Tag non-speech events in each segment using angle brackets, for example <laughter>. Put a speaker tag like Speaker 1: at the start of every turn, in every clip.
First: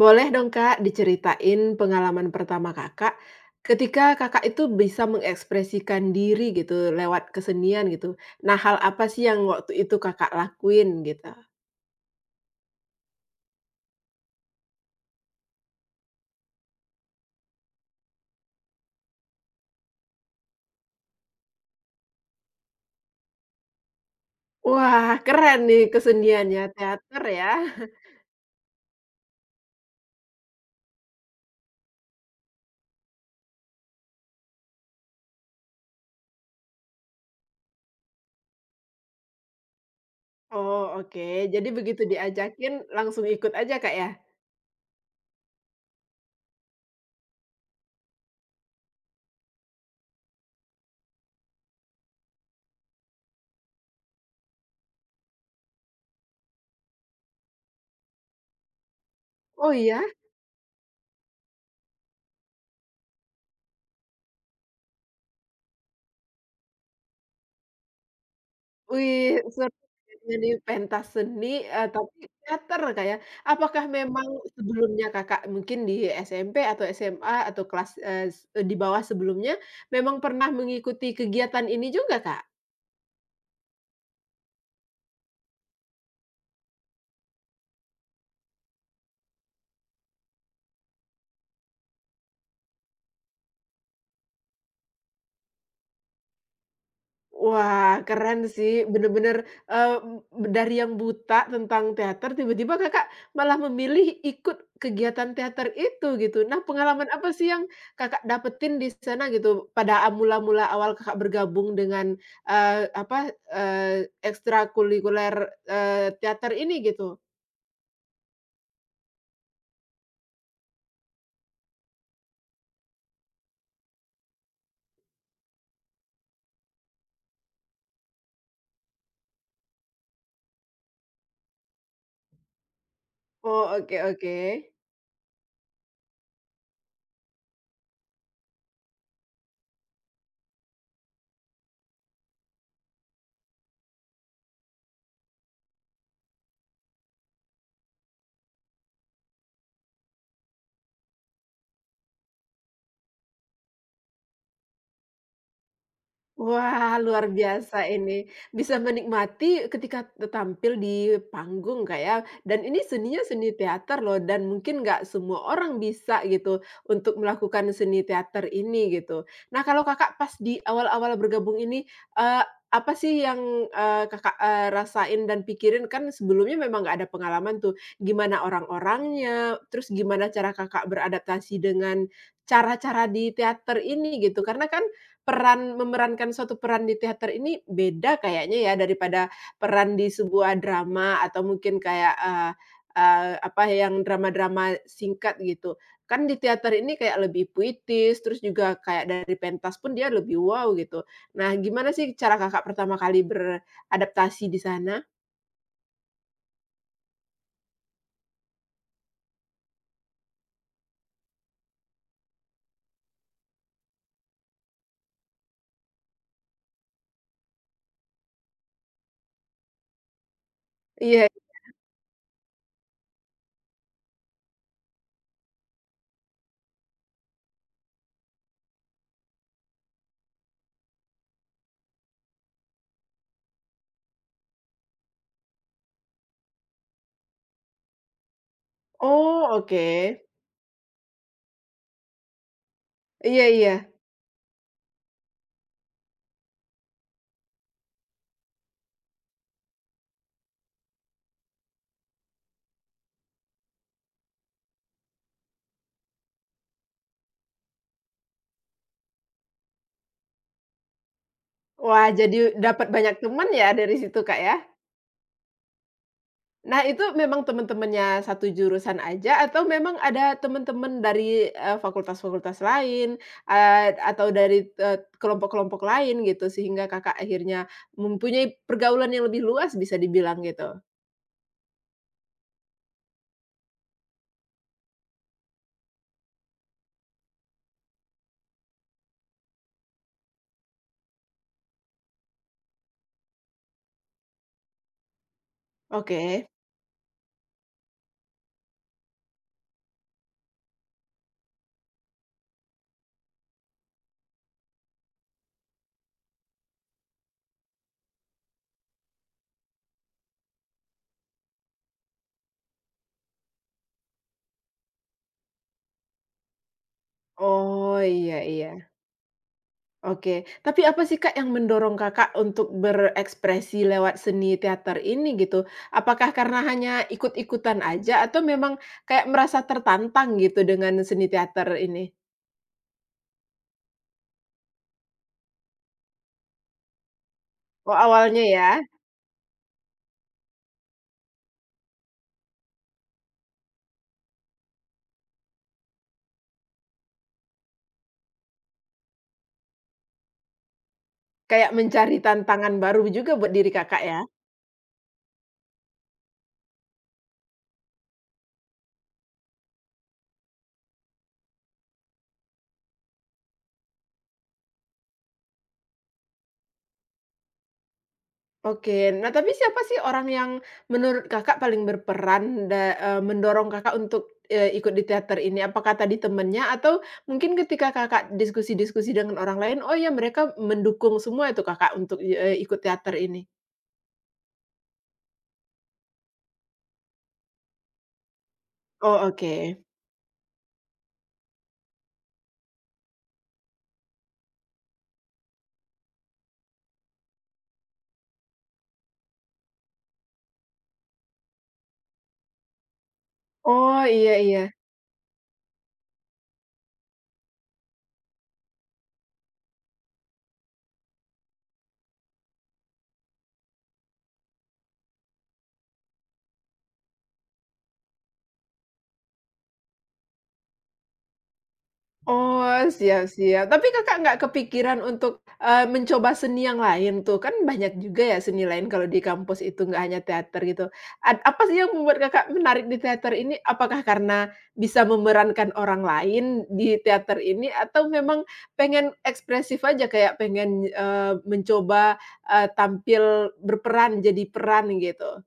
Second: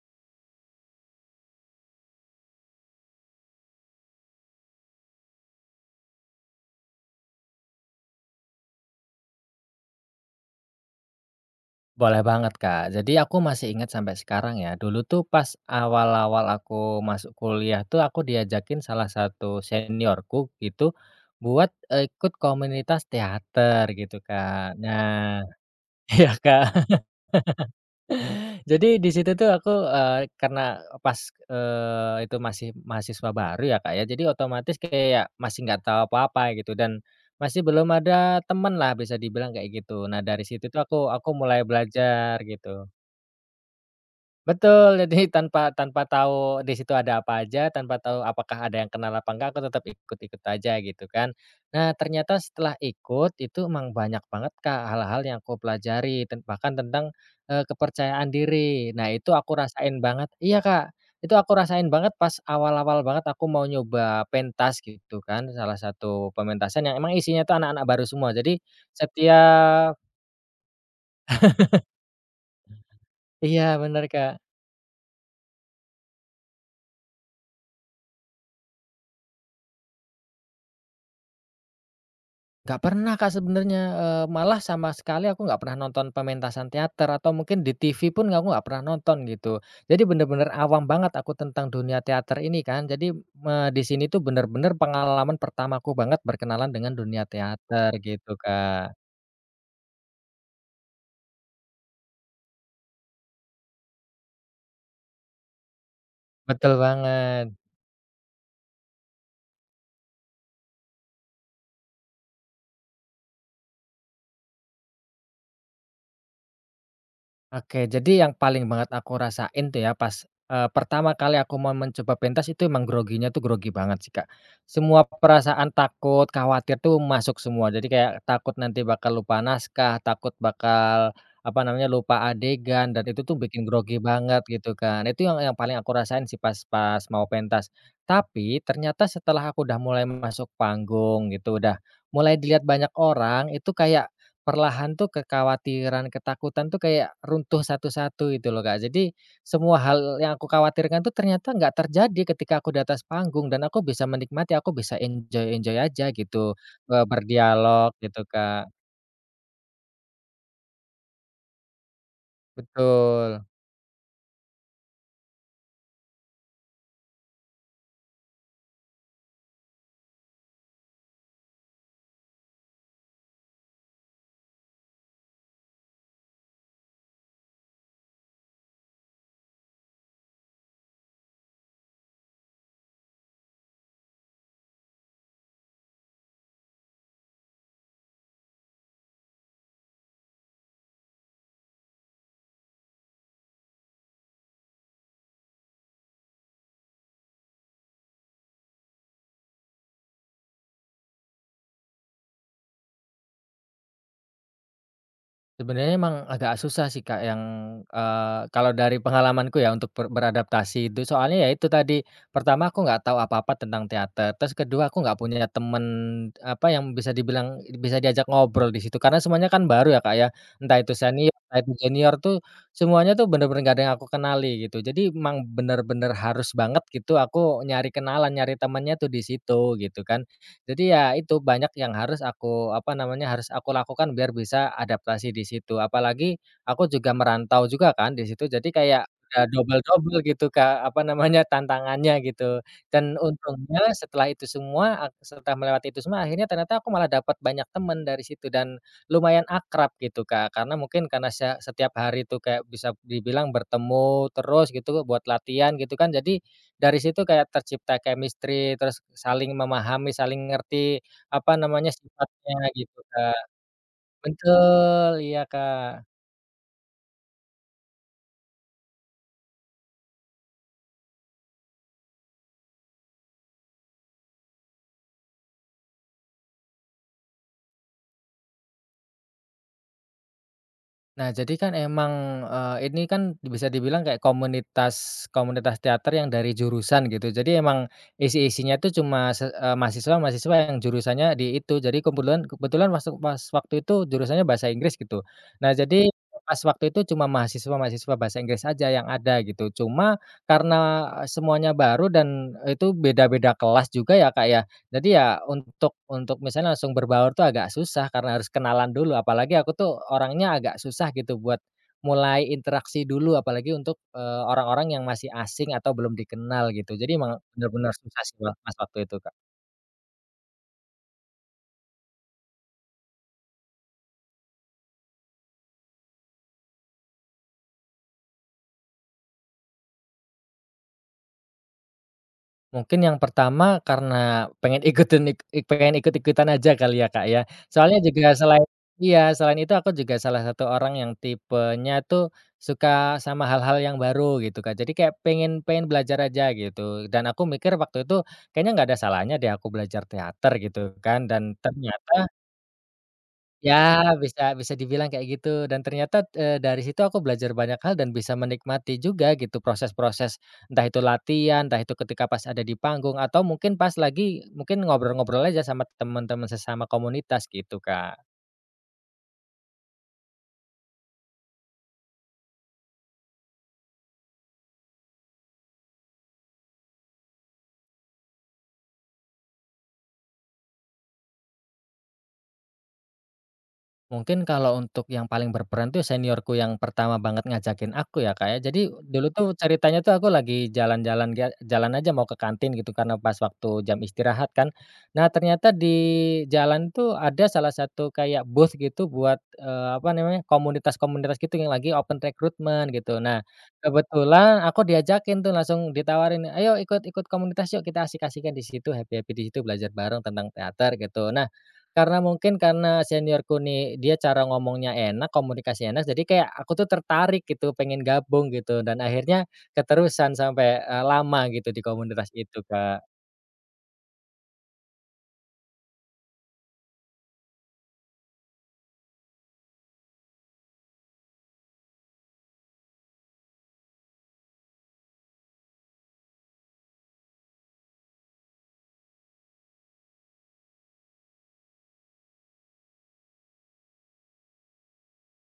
Speaker 1: Boleh dong, Kak, diceritain pengalaman pertama Kakak, ketika Kakak itu bisa mengekspresikan diri gitu lewat kesenian gitu. Nah, hal apa sih yang waktu itu Kakak lakuin gitu?
Speaker 2: Boleh banget, Kak. Jadi aku masih ingat sampai sekarang ya, dulu tuh pas awal-awal aku masuk kuliah tuh aku diajakin salah satu seniorku gitu buat, ikut komunitas teater gitu, Kak.
Speaker 1: Wah,
Speaker 2: Nah
Speaker 1: keren nih
Speaker 2: <laughs> iya, Kak.
Speaker 1: keseniannya, teater ya? <laughs>
Speaker 2: <laughs> Jadi di situ tuh aku, karena pas, itu masih mahasiswa baru ya, Kak, ya, jadi otomatis kayak masih nggak tahu apa-apa gitu dan masih belum ada temen lah bisa dibilang kayak gitu. Nah dari situ tuh
Speaker 1: Oh
Speaker 2: aku
Speaker 1: oke,
Speaker 2: aku mulai
Speaker 1: jadi begitu
Speaker 2: belajar
Speaker 1: diajakin
Speaker 2: gitu.
Speaker 1: langsung ikut aja Kak ya?
Speaker 2: Betul, jadi tanpa tanpa tahu di situ ada apa aja, tanpa tahu apakah ada yang kenal apa enggak, aku tetap ikut-ikut aja gitu kan. Nah, ternyata setelah ikut itu emang banyak banget Kak, hal-hal yang aku pelajari bahkan tentang, kepercayaan diri. Nah, itu aku
Speaker 1: Oh
Speaker 2: rasain
Speaker 1: iya?
Speaker 2: banget iya Kak, itu aku rasain banget pas awal-awal banget aku mau nyoba pentas gitu kan, salah satu pementasan yang emang isinya tuh anak-anak baru semua. Jadi
Speaker 1: Wih, seru
Speaker 2: setiap
Speaker 1: ya, jadi pentas seni, tapi teater Kak ya.
Speaker 2: iya
Speaker 1: Apakah
Speaker 2: bener
Speaker 1: memang
Speaker 2: Kak.
Speaker 1: sebelumnya Kakak mungkin di SMP atau SMA atau kelas, eee, s di bawah sebelumnya, memang pernah mengikuti kegiatan ini juga Kak?
Speaker 2: Nggak pernah Kak sebenarnya, malah sama sekali aku nggak pernah nonton pementasan teater atau mungkin di TV pun aku nggak pernah nonton gitu. Jadi bener-bener awam banget aku tentang dunia teater ini kan. Jadi, di sini tuh bener-bener pengalaman pertamaku banget berkenalan dengan dunia teater
Speaker 1: Wah,
Speaker 2: gitu
Speaker 1: keren sih,
Speaker 2: Kak.
Speaker 1: bener-bener, dari yang buta tentang teater, tiba-tiba Kakak malah memilih ikut kegiatan teater itu, gitu. Nah,
Speaker 2: Betul
Speaker 1: pengalaman apa sih
Speaker 2: banget.
Speaker 1: yang Kakak dapetin di sana gitu, pada mula-mula awal Kakak bergabung dengan, ekstrakurikuler, teater ini gitu?
Speaker 2: Oke, jadi yang paling banget aku rasain tuh ya pas, pertama kali aku mau mencoba pentas itu emang groginya tuh grogi banget sih, Kak. Semua perasaan takut, khawatir tuh masuk semua. Jadi kayak takut nanti bakal lupa naskah, takut bakal, apa namanya, lupa adegan dan itu tuh
Speaker 1: Oh,
Speaker 2: bikin grogi
Speaker 1: oke oke.
Speaker 2: banget gitu kan. Itu yang paling aku rasain sih pas pas mau pentas. Tapi ternyata setelah aku udah mulai masuk panggung gitu, udah mulai dilihat banyak orang, itu kayak perlahan tuh kekhawatiran, ketakutan tuh kayak runtuh satu-satu gitu loh, Kak. Jadi semua hal yang aku khawatirkan tuh ternyata nggak terjadi ketika aku di atas panggung dan aku bisa menikmati, aku bisa enjoy-enjoy aja gitu,
Speaker 1: Wah, luar biasa
Speaker 2: berdialog gitu,
Speaker 1: ini.
Speaker 2: Kak.
Speaker 1: Bisa menikmati ketika tampil di panggung kayak, dan ini seninya
Speaker 2: Betul.
Speaker 1: seni teater loh, dan mungkin nggak semua orang bisa gitu untuk melakukan seni teater ini gitu. Nah, kalau Kakak pas di awal-awal bergabung ini, eee, apa sih yang, Kakak, rasain dan pikirin? Kan sebelumnya memang nggak ada pengalaman tuh. Gimana orang-orangnya, terus gimana cara Kakak beradaptasi dengan cara-cara di teater ini gitu? Karena kan peran, memerankan suatu peran di teater ini beda kayaknya ya daripada peran di sebuah drama atau mungkin kayak, eee eee, apa yang drama-drama singkat gitu. Kan di teater ini kayak lebih puitis, terus juga kayak dari pentas pun dia lebih wow gitu. Nah, gimana sih cara Kakak pertama kali beradaptasi di sana?
Speaker 2: Sebenarnya emang agak susah sih Kak yang, kalau dari pengalamanku ya untuk beradaptasi itu soalnya ya itu tadi, pertama aku nggak tahu apa-apa tentang teater, terus kedua aku nggak punya temen, apa, yang bisa dibilang bisa diajak ngobrol di situ karena semuanya kan baru ya Kak ya, entah itu
Speaker 1: Iya.
Speaker 2: senior, entah itu junior tuh semuanya tuh bener-bener nggak ada yang aku kenali gitu jadi emang bener-bener harus banget gitu aku nyari kenalan, nyari temennya tuh di situ gitu kan. Jadi ya itu banyak yang harus aku, apa namanya, harus aku lakukan biar bisa adaptasi di situ. Apalagi aku juga merantau juga kan di situ, jadi kayak udah
Speaker 1: Oh oke.
Speaker 2: double-double gitu Kak, apa namanya, tantangannya gitu. Dan
Speaker 1: Iya iya.
Speaker 2: untungnya setelah itu semua, setelah melewati itu semua akhirnya ternyata aku malah dapat banyak teman dari situ dan lumayan akrab gitu Kak. Karena mungkin karena setiap hari itu kayak bisa dibilang bertemu terus gitu buat latihan gitu kan, jadi dari situ kayak tercipta chemistry, terus saling memahami, saling ngerti, apa namanya,
Speaker 1: Wah, jadi
Speaker 2: sifatnya
Speaker 1: dapat
Speaker 2: gitu,
Speaker 1: banyak
Speaker 2: Kak.
Speaker 1: teman ya dari situ Kak ya?
Speaker 2: Betul, iya, Kak.
Speaker 1: Nah, itu memang teman-temannya satu jurusan aja atau memang ada teman-teman dari, fakultas-fakultas lain, atau dari, kelompok-kelompok lain gitu sehingga Kakak akhirnya mempunyai pergaulan yang lebih luas bisa dibilang gitu?
Speaker 2: Nah, jadi kan emang, ini kan bisa dibilang kayak komunitas komunitas teater yang dari jurusan gitu. Jadi emang isi-isinya itu cuma mahasiswa-mahasiswa yang jurusannya di itu. Jadi kebetulan kebetulan masuk pas waktu itu jurusannya bahasa Inggris gitu. Nah, jadi
Speaker 1: Oke.
Speaker 2: pas waktu itu cuma mahasiswa-mahasiswa bahasa Inggris aja yang ada gitu. Cuma karena semuanya baru dan itu beda-beda kelas juga ya, Kak, ya. Jadi ya untuk misalnya langsung berbaur tuh agak susah karena harus kenalan dulu, apalagi aku tuh orangnya agak susah gitu buat mulai interaksi dulu, apalagi untuk, orang-orang yang masih asing atau belum dikenal gitu. Jadi emang bener-bener
Speaker 1: Oh,
Speaker 2: susah sih
Speaker 1: iya
Speaker 2: pas
Speaker 1: iya,
Speaker 2: waktu itu, Kak.
Speaker 1: oke. Tapi apa sih, Kak, yang mendorong Kakak untuk berekspresi lewat seni teater ini gitu? Apakah karena hanya ikut-ikutan aja atau memang kayak merasa tertantang gitu dengan seni teater ini?
Speaker 2: Mungkin yang pertama karena pengen ikutin ik ik pengen ikut-ikutan aja kali ya, Kak, ya.
Speaker 1: Oh,
Speaker 2: Soalnya juga
Speaker 1: awalnya
Speaker 2: selain
Speaker 1: ya,
Speaker 2: iya, selain itu aku juga salah satu orang yang tipenya tuh suka sama hal-hal yang baru gitu, Kak. Jadi kayak pengen pengen belajar aja gitu dan aku mikir waktu itu kayaknya nggak ada salahnya deh aku belajar teater gitu kan dan
Speaker 1: kayak
Speaker 2: ternyata
Speaker 1: mencari tantangan baru juga buat diri Kakak
Speaker 2: ya,
Speaker 1: ya?
Speaker 2: bisa bisa dibilang kayak gitu dan ternyata, dari situ aku belajar banyak hal dan bisa menikmati juga gitu proses-proses, entah itu latihan, entah itu ketika pas ada di panggung atau mungkin pas lagi mungkin ngobrol-ngobrol aja sama teman-teman sesama komunitas gitu, Kak.
Speaker 1: Oke, nah tapi siapa sih orang yang menurut Kakak paling berperan mendorong Kakak untuk, ikut di teater ini? Apakah tadi temennya atau mungkin ketika Kakak diskusi-diskusi dengan orang lain, oh ya, mereka mendukung semua itu Kakak untuk, ikut teater ini?
Speaker 2: Mungkin kalau untuk yang paling berperan tuh seniorku yang pertama banget ngajakin aku ya, Kak, ya. Jadi
Speaker 1: Oh,
Speaker 2: dulu tuh
Speaker 1: oke.
Speaker 2: ceritanya tuh aku lagi jalan aja mau ke kantin gitu karena pas waktu jam istirahat kan. Nah, ternyata di jalan tuh ada salah satu kayak booth gitu buat, apa namanya, komunitas-komunitas gitu yang lagi open recruitment gitu. Nah,
Speaker 1: Oh, iya
Speaker 2: kebetulan
Speaker 1: iya.
Speaker 2: aku diajakin tuh langsung ditawarin, "Ayo ikut ikut komunitas yuk, kita asik-asikan di situ, happy-happy di situ, belajar bareng tentang teater," gitu. Nah karena mungkin karena seniorku nih, dia cara ngomongnya enak, komunikasi enak, jadi kayak aku tuh tertarik gitu, pengen gabung gitu, dan akhirnya keterusan sampai, lama gitu di komunitas itu,
Speaker 1: Oh,
Speaker 2: Kak.
Speaker 1: siap siap. Tapi Kakak nggak kepikiran untuk, mencoba seni yang lain tuh? Kan banyak juga ya seni lain kalau di kampus itu, nggak hanya teater gitu. Ad apa sih yang membuat Kakak menarik di teater ini? Apakah karena bisa memerankan orang lain di teater ini atau memang pengen ekspresif aja kayak pengen, mencoba, tampil berperan, jadi peran gitu?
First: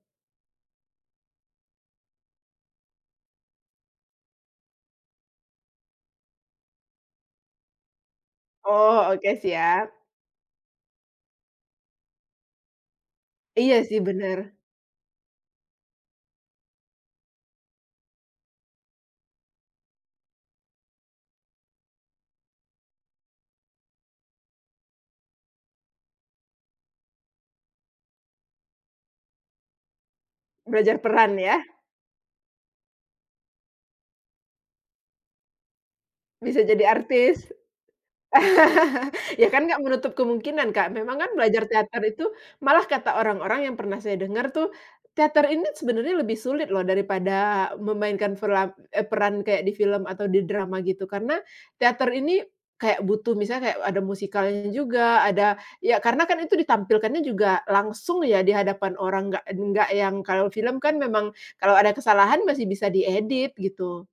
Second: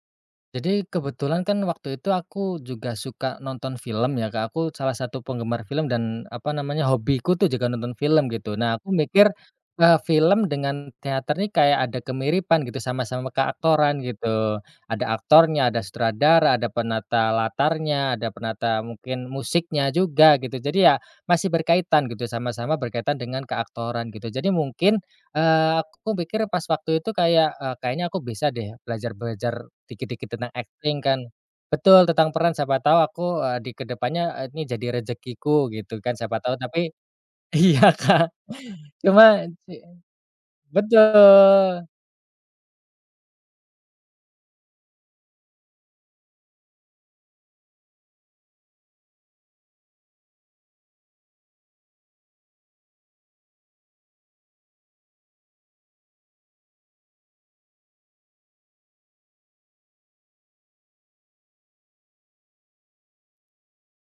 Speaker 2: Jadi kebetulan kan waktu itu aku juga suka nonton film ya, Kak, aku salah satu penggemar film dan apa namanya, hobiku tuh juga nonton film gitu. Nah, aku
Speaker 1: Oh, oke
Speaker 2: mikir,
Speaker 1: siap.
Speaker 2: film dengan teater nih kayak ada kemiripan gitu, sama-sama
Speaker 1: Iya
Speaker 2: keaktoran
Speaker 1: sih benar,
Speaker 2: gitu. Ada aktornya, ada sutradara, ada penata latarnya, ada penata mungkin musiknya juga gitu. Jadi ya masih berkaitan gitu, sama-sama berkaitan dengan keaktoran gitu. Jadi mungkin, aku pikir pas waktu itu kayak, kayaknya aku bisa deh belajar-belajar dikit-dikit tentang acting
Speaker 1: belajar
Speaker 2: kan.
Speaker 1: peran ya,
Speaker 2: Betul, tentang peran siapa tahu aku, di ke depannya, ini jadi rezekiku gitu kan, siapa tahu.
Speaker 1: bisa jadi
Speaker 2: Tapi
Speaker 1: artis.
Speaker 2: <laughs> iya, Kak,
Speaker 1: <laughs>
Speaker 2: cuma
Speaker 1: Ya kan
Speaker 2: ci
Speaker 1: nggak menutup kemungkinan, Kak. Memang kan belajar
Speaker 2: betul.
Speaker 1: teater itu malah kata orang-orang yang pernah saya dengar tuh, teater ini sebenarnya lebih sulit loh daripada memainkan peran kayak di film atau di drama gitu. Karena teater ini kayak butuh misalnya kayak ada musikalnya juga, ada, ya karena kan itu ditampilkannya juga langsung ya di hadapan orang, nggak yang kalau film kan memang kalau ada kesalahan masih bisa diedit gitu.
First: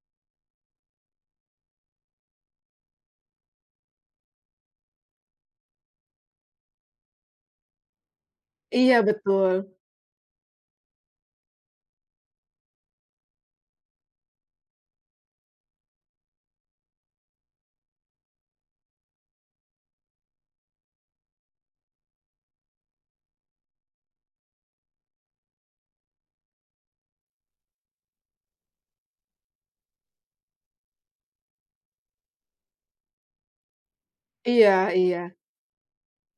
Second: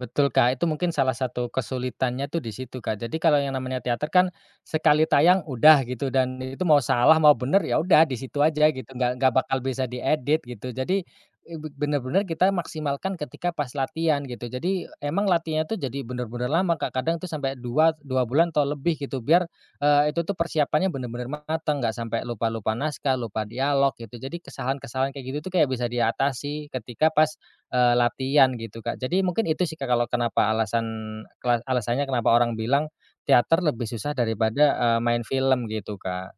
Speaker 2: Betul, Kak, itu mungkin salah satu kesulitannya tuh di situ, Kak. Jadi kalau yang namanya teater kan sekali tayang udah gitu dan itu mau salah mau bener ya udah di situ aja gitu,
Speaker 1: Iya
Speaker 2: nggak bakal
Speaker 1: betul.
Speaker 2: bisa diedit gitu. Jadi, eee, be bener-bener kita maksimalkan ketika pas latihan gitu. Jadi emang latihannya tuh jadi bener-bener lama, Kak, kadang tuh sampai dua dua bulan atau lebih gitu biar, itu tuh persiapannya bener-bener matang, nggak sampai lupa-lupa naskah, lupa dialog gitu. Jadi kesalahan-kesalahan kayak gitu tuh kayak bisa diatasi ketika pas latihan gitu, Kak. Jadi mungkin itu sih, Kak, kalau kenapa alasannya kenapa orang bilang teater lebih susah daripada,
Speaker 1: Iya iya.
Speaker 2: main film gitu, Kak.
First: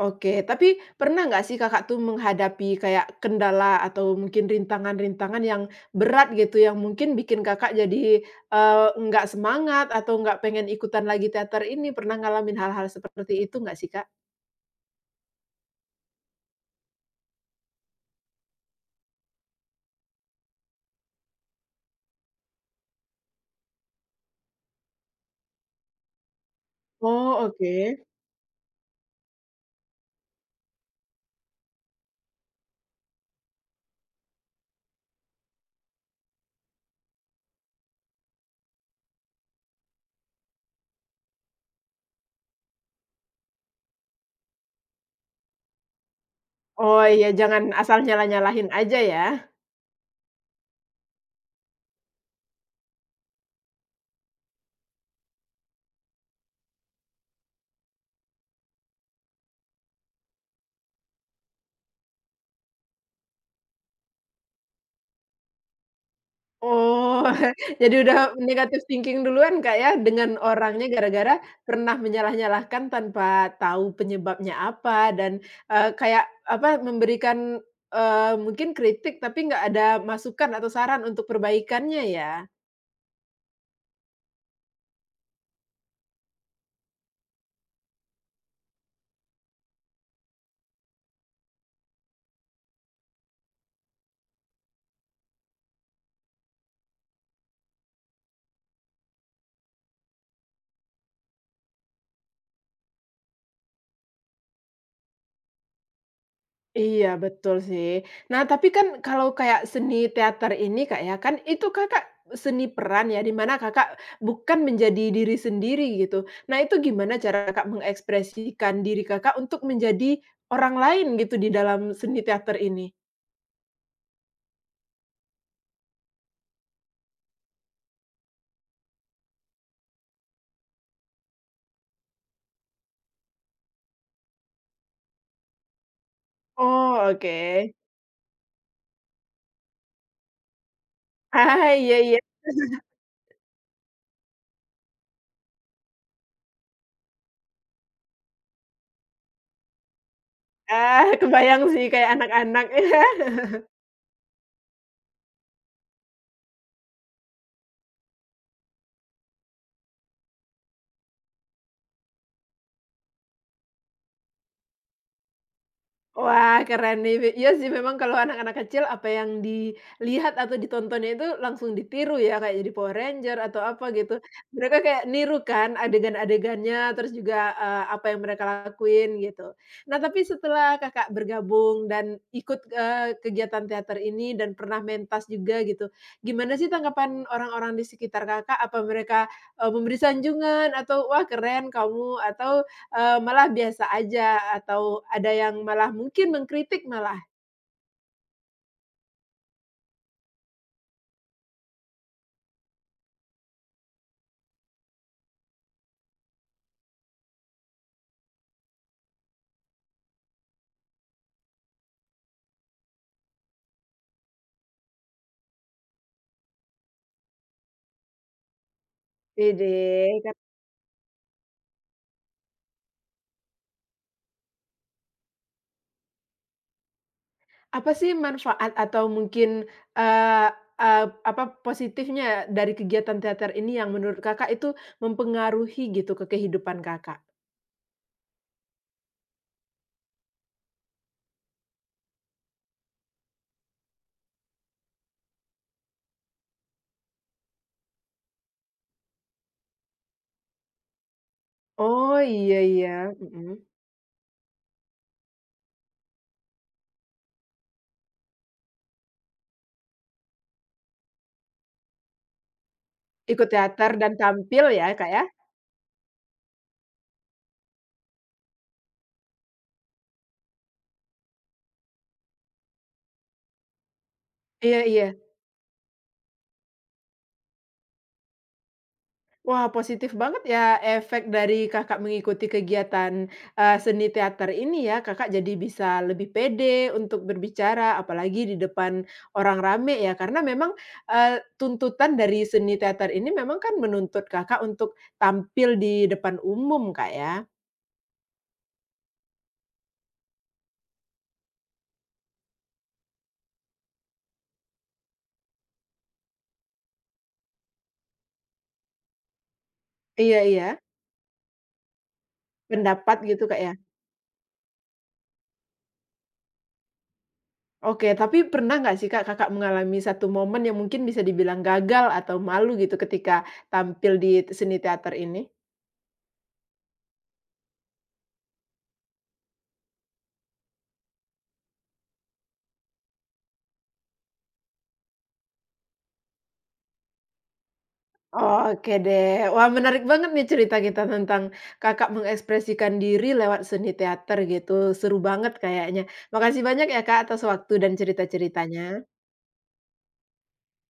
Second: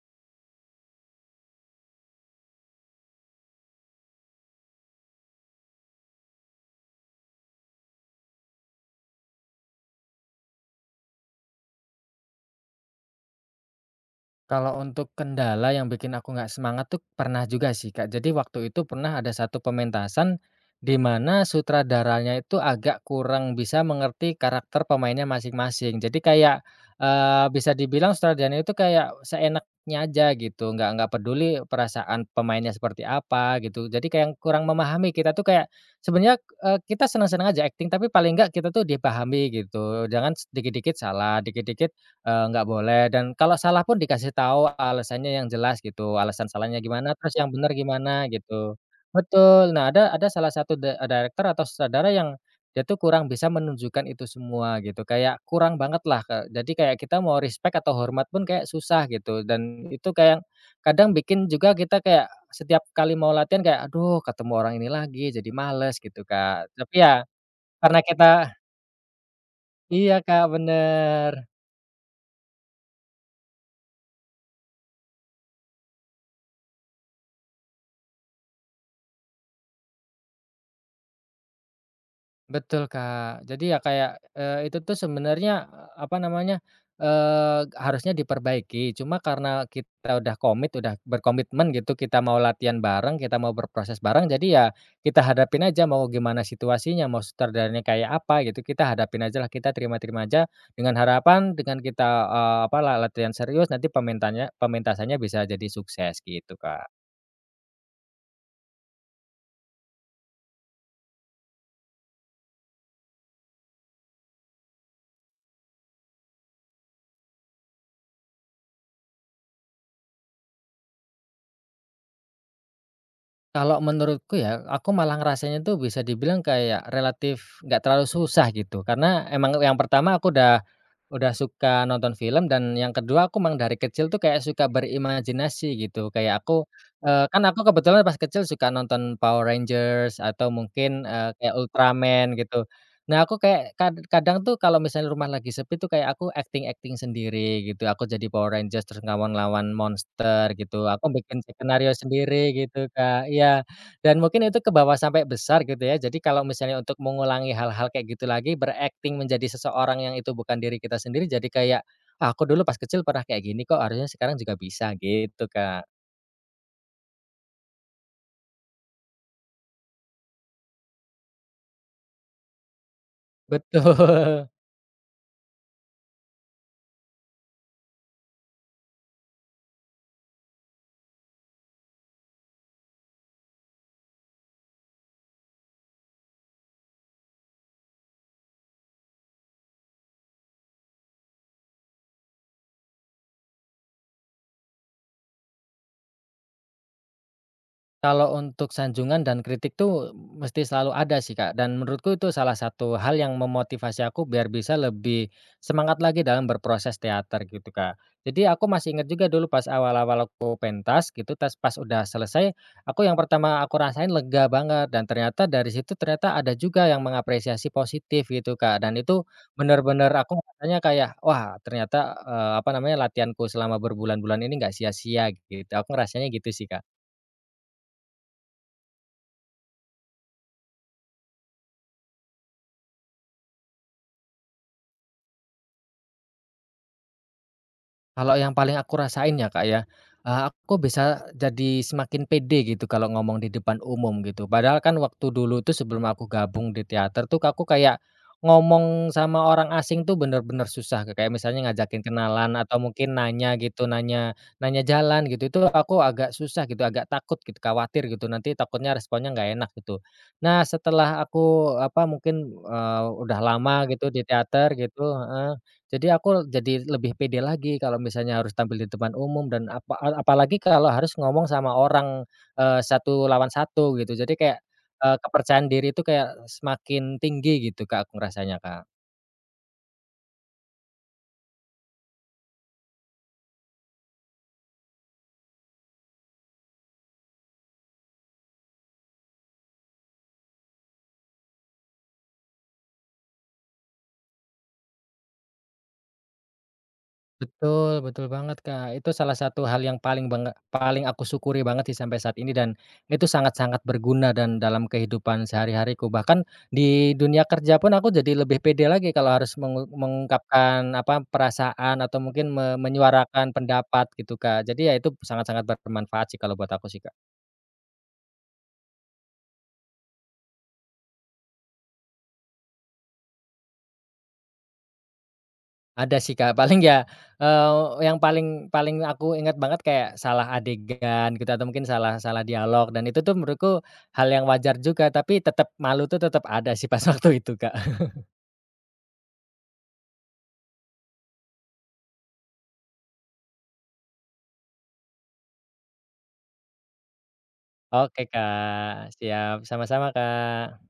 Speaker 1: Oke, tapi pernah nggak sih Kakak tuh menghadapi kayak kendala atau mungkin rintangan-rintangan yang berat gitu, yang mungkin bikin Kakak jadi, nggak semangat atau nggak pengen ikutan lagi teater ini, pernah ngalamin hal-hal seperti itu nggak sih, Kak?
Speaker 2: Kalau untuk kendala yang bikin aku nggak semangat tuh pernah juga sih, Kak. Jadi waktu itu pernah ada satu pementasan di mana sutradaranya itu agak kurang bisa mengerti karakter pemainnya masing-masing. Jadi kayak,
Speaker 1: Oh, oke.
Speaker 2: bisa dibilang sutradaranya itu kayak seenaknya aja gitu, nggak peduli perasaan pemainnya seperti apa gitu. Jadi kayak yang kurang memahami kita tuh kayak sebenarnya, kita senang-senang aja acting, tapi paling nggak kita tuh dipahami gitu, jangan dikit-dikit salah, dikit-dikit nggak boleh dan kalau salah pun dikasih tahu alasannya yang jelas gitu, alasan salahnya
Speaker 1: Oh,
Speaker 2: gimana,
Speaker 1: iya,
Speaker 2: terus yang
Speaker 1: jangan
Speaker 2: bener
Speaker 1: asal
Speaker 2: gimana
Speaker 1: nyalah-nyalahin
Speaker 2: gitu.
Speaker 1: aja ya.
Speaker 2: Betul, nah ada salah satu director atau sutradara yang dia tuh kurang bisa menunjukkan itu semua gitu, kayak kurang banget lah jadi kayak kita mau respect atau hormat pun kayak susah gitu dan itu kayak kadang bikin juga kita kayak setiap kali mau latihan kayak, "Aduh ketemu orang ini lagi," jadi males gitu, Kak. Tapi ya
Speaker 1: Oh, <laughs>
Speaker 2: karena
Speaker 1: jadi udah
Speaker 2: kita
Speaker 1: negatif thinking duluan, Kak, ya,
Speaker 2: iya,
Speaker 1: dengan
Speaker 2: Kak,
Speaker 1: orangnya
Speaker 2: bener.
Speaker 1: gara-gara pernah menyalah-nyalahkan tanpa tahu penyebabnya apa, dan, kayak apa, memberikan, mungkin kritik tapi nggak ada masukan atau saran untuk perbaikannya ya?
Speaker 2: Betul, Kak. Jadi ya kayak, itu tuh sebenarnya, apa namanya, harusnya diperbaiki. Cuma karena kita udah komit, udah berkomitmen gitu, kita mau latihan bareng, kita mau berproses bareng, jadi ya kita hadapin aja mau gimana situasinya, mau sutradaranya kayak apa gitu, kita hadapin aja lah kita terima-terima aja dengan harapan dengan kita, eee, apa, la latihan serius nanti pementasannya bisa jadi sukses, gitu, Kak.
Speaker 1: Iya, betul sih. Nah, tapi kan kalau kayak seni teater ini, Kak, ya, kan itu Kakak seni peran ya, di mana Kakak bukan menjadi diri sendiri gitu. Nah, itu gimana cara Kakak mengekspresikan diri Kakak untuk menjadi orang lain gitu di dalam seni teater ini?
Speaker 2: Kalau menurutku ya, aku malah ngerasanya tuh bisa dibilang kayak relatif nggak terlalu susah gitu. Karena emang yang pertama aku udah suka nonton film dan yang kedua aku emang dari kecil tuh kayak suka berimajinasi gitu. Kayak aku,
Speaker 1: Oh, oke.
Speaker 2: kan aku kebetulan pas kecil suka nonton Power Rangers atau mungkin, kayak
Speaker 1: Ah, iya iya.
Speaker 2: Ultraman gitu. Nah, aku kayak kadang tuh kalau misalnya rumah lagi sepi tuh kayak aku acting-acting sendiri gitu, aku jadi Power Rangers terus ngelawan-ngelawan monster gitu,
Speaker 1: Ah,
Speaker 2: aku bikin
Speaker 1: kebayang sih
Speaker 2: skenario
Speaker 1: kayak
Speaker 2: sendiri
Speaker 1: anak-anak.
Speaker 2: gitu, Kak, iya.
Speaker 1: <laughs>
Speaker 2: Dan mungkin itu ke bawah sampai besar gitu ya, jadi kalau misalnya untuk mengulangi hal-hal kayak gitu lagi, berakting menjadi seseorang yang itu bukan diri kita sendiri, jadi kayak, "Ah, aku dulu pas kecil pernah kayak gini kok, harusnya sekarang juga bisa," gitu, Kak.
Speaker 1: Wah, keren nih. Iya sih, memang kalau anak-anak kecil apa yang dilihat atau ditontonnya itu langsung ditiru ya, kayak jadi Power Ranger atau apa gitu.
Speaker 2: Betul.
Speaker 1: Mereka kayak niru kan adegan-adegannya, terus juga, apa yang mereka lakuin gitu. Nah, tapi setelah Kakak bergabung dan ikut, kegiatan teater ini dan pernah mentas juga gitu, gimana sih tanggapan orang-orang di sekitar Kakak? Apa mereka, memberi sanjungan atau, "Wah keren kamu," atau eee, malah biasa aja atau ada yang malah mungkin mengkritik malah,
Speaker 2: Kalau untuk sanjungan dan kritik tuh mesti selalu ada sih, Kak, dan menurutku itu salah satu hal yang memotivasi aku biar bisa lebih semangat lagi dalam berproses teater gitu, Kak. Jadi aku masih ingat juga dulu pas awal-awal aku pentas gitu, pas udah selesai, aku yang pertama aku rasain lega banget dan ternyata dari situ ternyata ada juga yang mengapresiasi positif gitu, Kak. Dan itu bener-bener
Speaker 1: widih kan
Speaker 2: aku rasanya kayak, wah ternyata, apa namanya, latihanku selama berbulan-bulan ini nggak sia-sia gitu. Aku ngerasanya gitu sih, Kak.
Speaker 1: apa sih manfaat atau mungkin, eee eee, apa positifnya dari kegiatan teater ini yang menurut Kakak itu mempengaruhi gitu ke kehidupan Kakak?
Speaker 2: Kalau yang paling aku rasain ya, Kak, ya, aku bisa jadi semakin pede gitu kalau ngomong di depan umum gitu. Padahal kan waktu dulu tuh sebelum aku gabung di teater tuh aku kayak ngomong sama orang asing tuh bener-bener susah, Kak, kayak misalnya ngajakin
Speaker 1: Oh
Speaker 2: kenalan
Speaker 1: iya
Speaker 2: atau
Speaker 1: iya,
Speaker 2: mungkin nanya
Speaker 1: mhm,
Speaker 2: gitu, nanya nanya jalan gitu, itu aku agak susah gitu, agak takut gitu, khawatir gitu, nanti takutnya responnya nggak enak gitu. Nah setelah aku, udah
Speaker 1: ikut
Speaker 2: lama
Speaker 1: teater
Speaker 2: gitu
Speaker 1: dan
Speaker 2: di
Speaker 1: tampil
Speaker 2: teater
Speaker 1: ya
Speaker 2: gitu
Speaker 1: Kak ya?
Speaker 2: heeh. Jadi aku jadi lebih pede lagi kalau misalnya harus tampil di depan umum dan apalagi kalau harus ngomong sama orang, satu lawan satu gitu. Jadi kayak,
Speaker 1: Iya iya.
Speaker 2: kepercayaan diri itu kayak semakin tinggi gitu, Kak, aku ngerasanya, Kak.
Speaker 1: Wah, positif banget ya efek dari Kakak mengikuti kegiatan, seni teater ini ya. Kakak jadi bisa lebih pede untuk berbicara, apalagi di depan orang rame ya. Karena memang, tuntutan dari seni teater ini memang kan menuntut Kakak untuk tampil di depan umum, Kak, ya?
Speaker 2: Betul betul banget, Kak. Itu salah satu hal yang paling aku syukuri banget sih sampai saat ini dan itu sangat-sangat berguna dan dalam kehidupan sehari-hariku. Bahkan di dunia kerja pun aku jadi lebih pede lagi kalau harus
Speaker 1: Iya iya,
Speaker 2: mengungkapkan, apa, perasaan atau mungkin
Speaker 1: pendapat gitu,
Speaker 2: menyuarakan
Speaker 1: Kak, ya?
Speaker 2: pendapat gitu, Kak. Jadi ya itu sangat-sangat bermanfaat sih kalau buat aku sih, Kak.
Speaker 1: Oke, tapi pernah nggak sih, Kak, Kakak mengalami satu momen yang mungkin bisa dibilang gagal atau malu gitu ketika tampil di seni teater ini?
Speaker 2: Ada sih, Kak, paling ya, yang paling paling aku ingat banget kayak salah adegan gitu atau mungkin salah salah dialog dan itu tuh menurutku hal yang wajar juga, tapi tetap malu tuh tetap ada sih pas <laughs> waktu itu, Kak. <laughs>
Speaker 1: Oke deh. Wah, menarik banget nih cerita kita tentang Kakak mengekspresikan diri lewat seni teater gitu. Seru banget kayaknya. Makasih banyak ya, Kak, atas waktu dan
Speaker 2: Oke,
Speaker 1: cerita-ceritanya.
Speaker 2: Kak, siap, sama-sama, Kak.